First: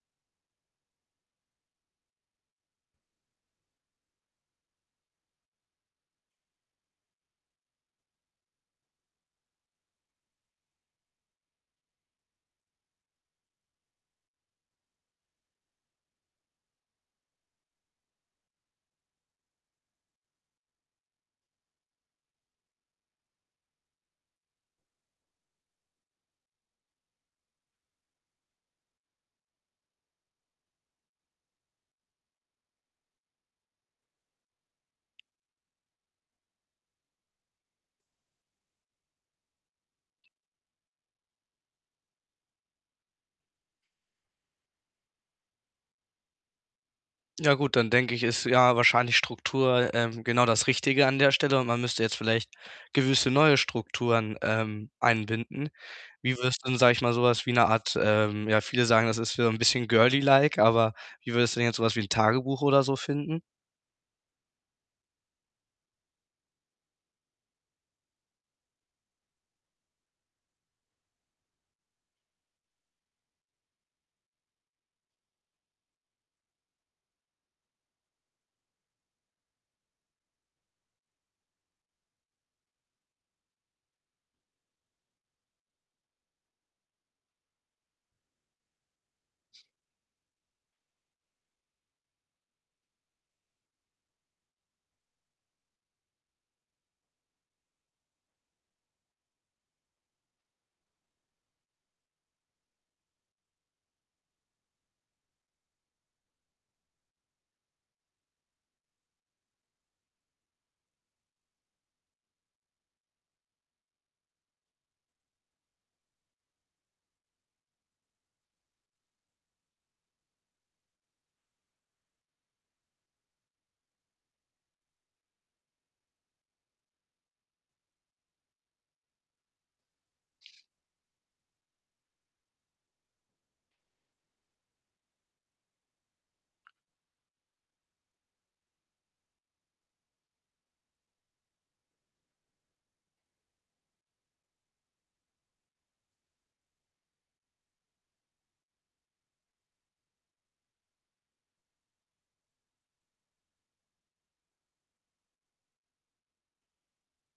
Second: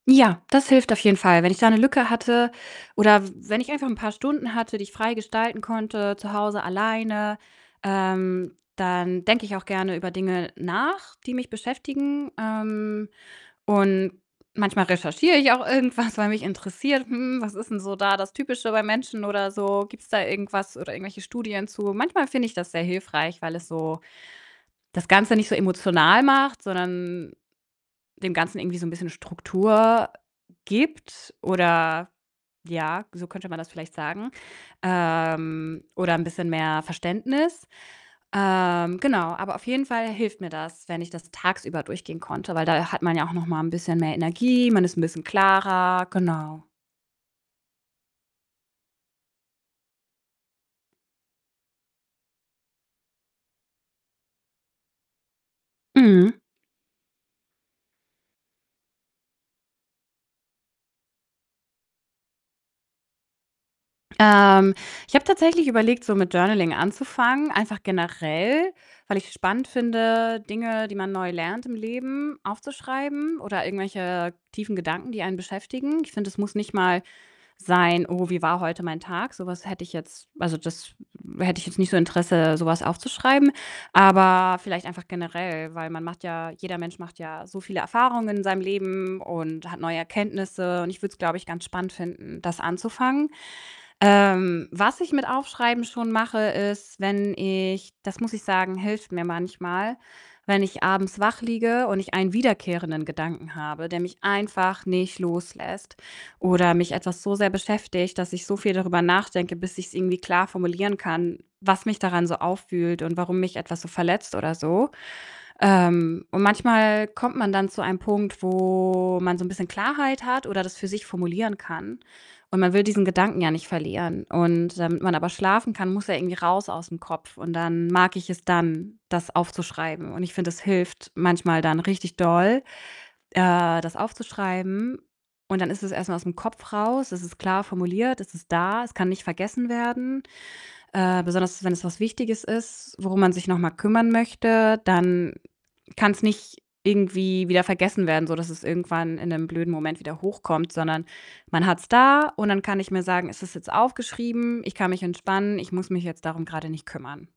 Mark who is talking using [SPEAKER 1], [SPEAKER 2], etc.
[SPEAKER 1] Ja, das hilft auf jeden Fall. Wenn ich da 'ne Lücke hatte oder w wenn ich einfach 'n paar Stunden hatte, die ich frei gestalten konnte, zu Hause alleine, ähm, dann denke ich auch gerne über Dinge nach, die mich beschäftigen. Ähm, und manchmal recherchiere ich auch irgendwas, weil mich interessiert, hm, was ist 'n so da das Typische beim Menschen oder so? Gibt's da irgendwas oder irgendwelche Studien zu? Manchmal finde ich das sehr hilfreich, weil es so das Ganze nicht so emotional macht, sondern dem Ganzen irgendwie so 'n bisschen Struktur gibt, oder ja, so könnte man das vielleicht sagen, ähm, oder 'n bisschen mehr Verständnis. Ähm, genau, aber auf jeden Fall hilft mir das, wenn ich das tagsüber durchgehen konnte, weil da hat man ja auch noch mal 'n bisschen mehr Energie, man ist 'n bisschen klarer, genau.
[SPEAKER 2] Ja gut, dann denke ich, ist, ja, wahrscheinlich Struktur, ähm, genau das Richtige an der Stelle und man müsste jetzt vielleicht gewisse neue Strukturen, ähm, einbinden.
[SPEAKER 1] Mhm.
[SPEAKER 2] Wie würdest du denn, sage ich mal, so was wie 'ne Art, ähm ja, viele sagen, das ist wieder 'n bisschen girly like, aber wie würdest du denn jetzt so was wie 'n Tagebuch oder so finden?
[SPEAKER 1] Ähm, ich habe tatsächlich überlegt, so mit Journaling anzufangen, einfach generell, weil ich's spannend finde, Dinge, die man neu lernt im Leben, aufzuschreiben oder irgendwelche tiefen Gedanken, die einen beschäftigen. Ich finde, das muss nicht mal sein: „Oh, wie war heute mein Tag?“ Sowas hätte ich jetzt also, das hätte ich jetzt nicht so Interesse, so was aufzuschreiben. Aber vielleicht einfach generell, weil man macht ja jeder Mensch macht ja so viele Erfahrungen in seinem Leben und hat neue Erkenntnisse und ich würde es, glaube ich, ganz spannend finden, das anzufangen. Ähm, was ich mit Aufschreiben schon mache, ist, wenn ich das muss ich sagen, hilft mir manchmal, wenn ich abends wach liege und ich einen wiederkehrenden Gedanken habe, der mich einfach nicht loslässt oder mich etwas so sehr beschäftigt, dass ich so viel darüber nachdenke, bis ich's irgendwie klar formulieren kann, was mich daran so aufwühlt und warum mich etwas so verletzt oder so. Ähm, und manchmal kommt man dann zu einem Punkt, wo man so 'n bisschen Klarheit hat oder das für sich formulieren kann, und man will diesen Gedanken ja nicht verlieren. Und damit man aber schlafen kann, muss er irgendwie raus aus'm Kopf. Und dann mag ich es dann, das aufzuschreiben und ich finde, das hilft manchmal dann richtig doll, äh, das aufzuschreiben. Und dann ist es erst mal aus'm Kopf raus, es ist klar formuliert, es ist da, es kann nicht vergessen werden. Äh, besonders, wenn es was Wichtiges ist, worum man sich noch mal kümmern möchte, dann kann's nicht irgendwie wieder vergessen werden, sodass es irgendwann in 'nem blöden Moment wieder hochkommt, sondern man hat's da und dann kann ich mir sagen: „Es ist jetzt aufgeschrieben, ich kann mich entspannen, ich muss mich jetzt darum grade nicht kümmern.“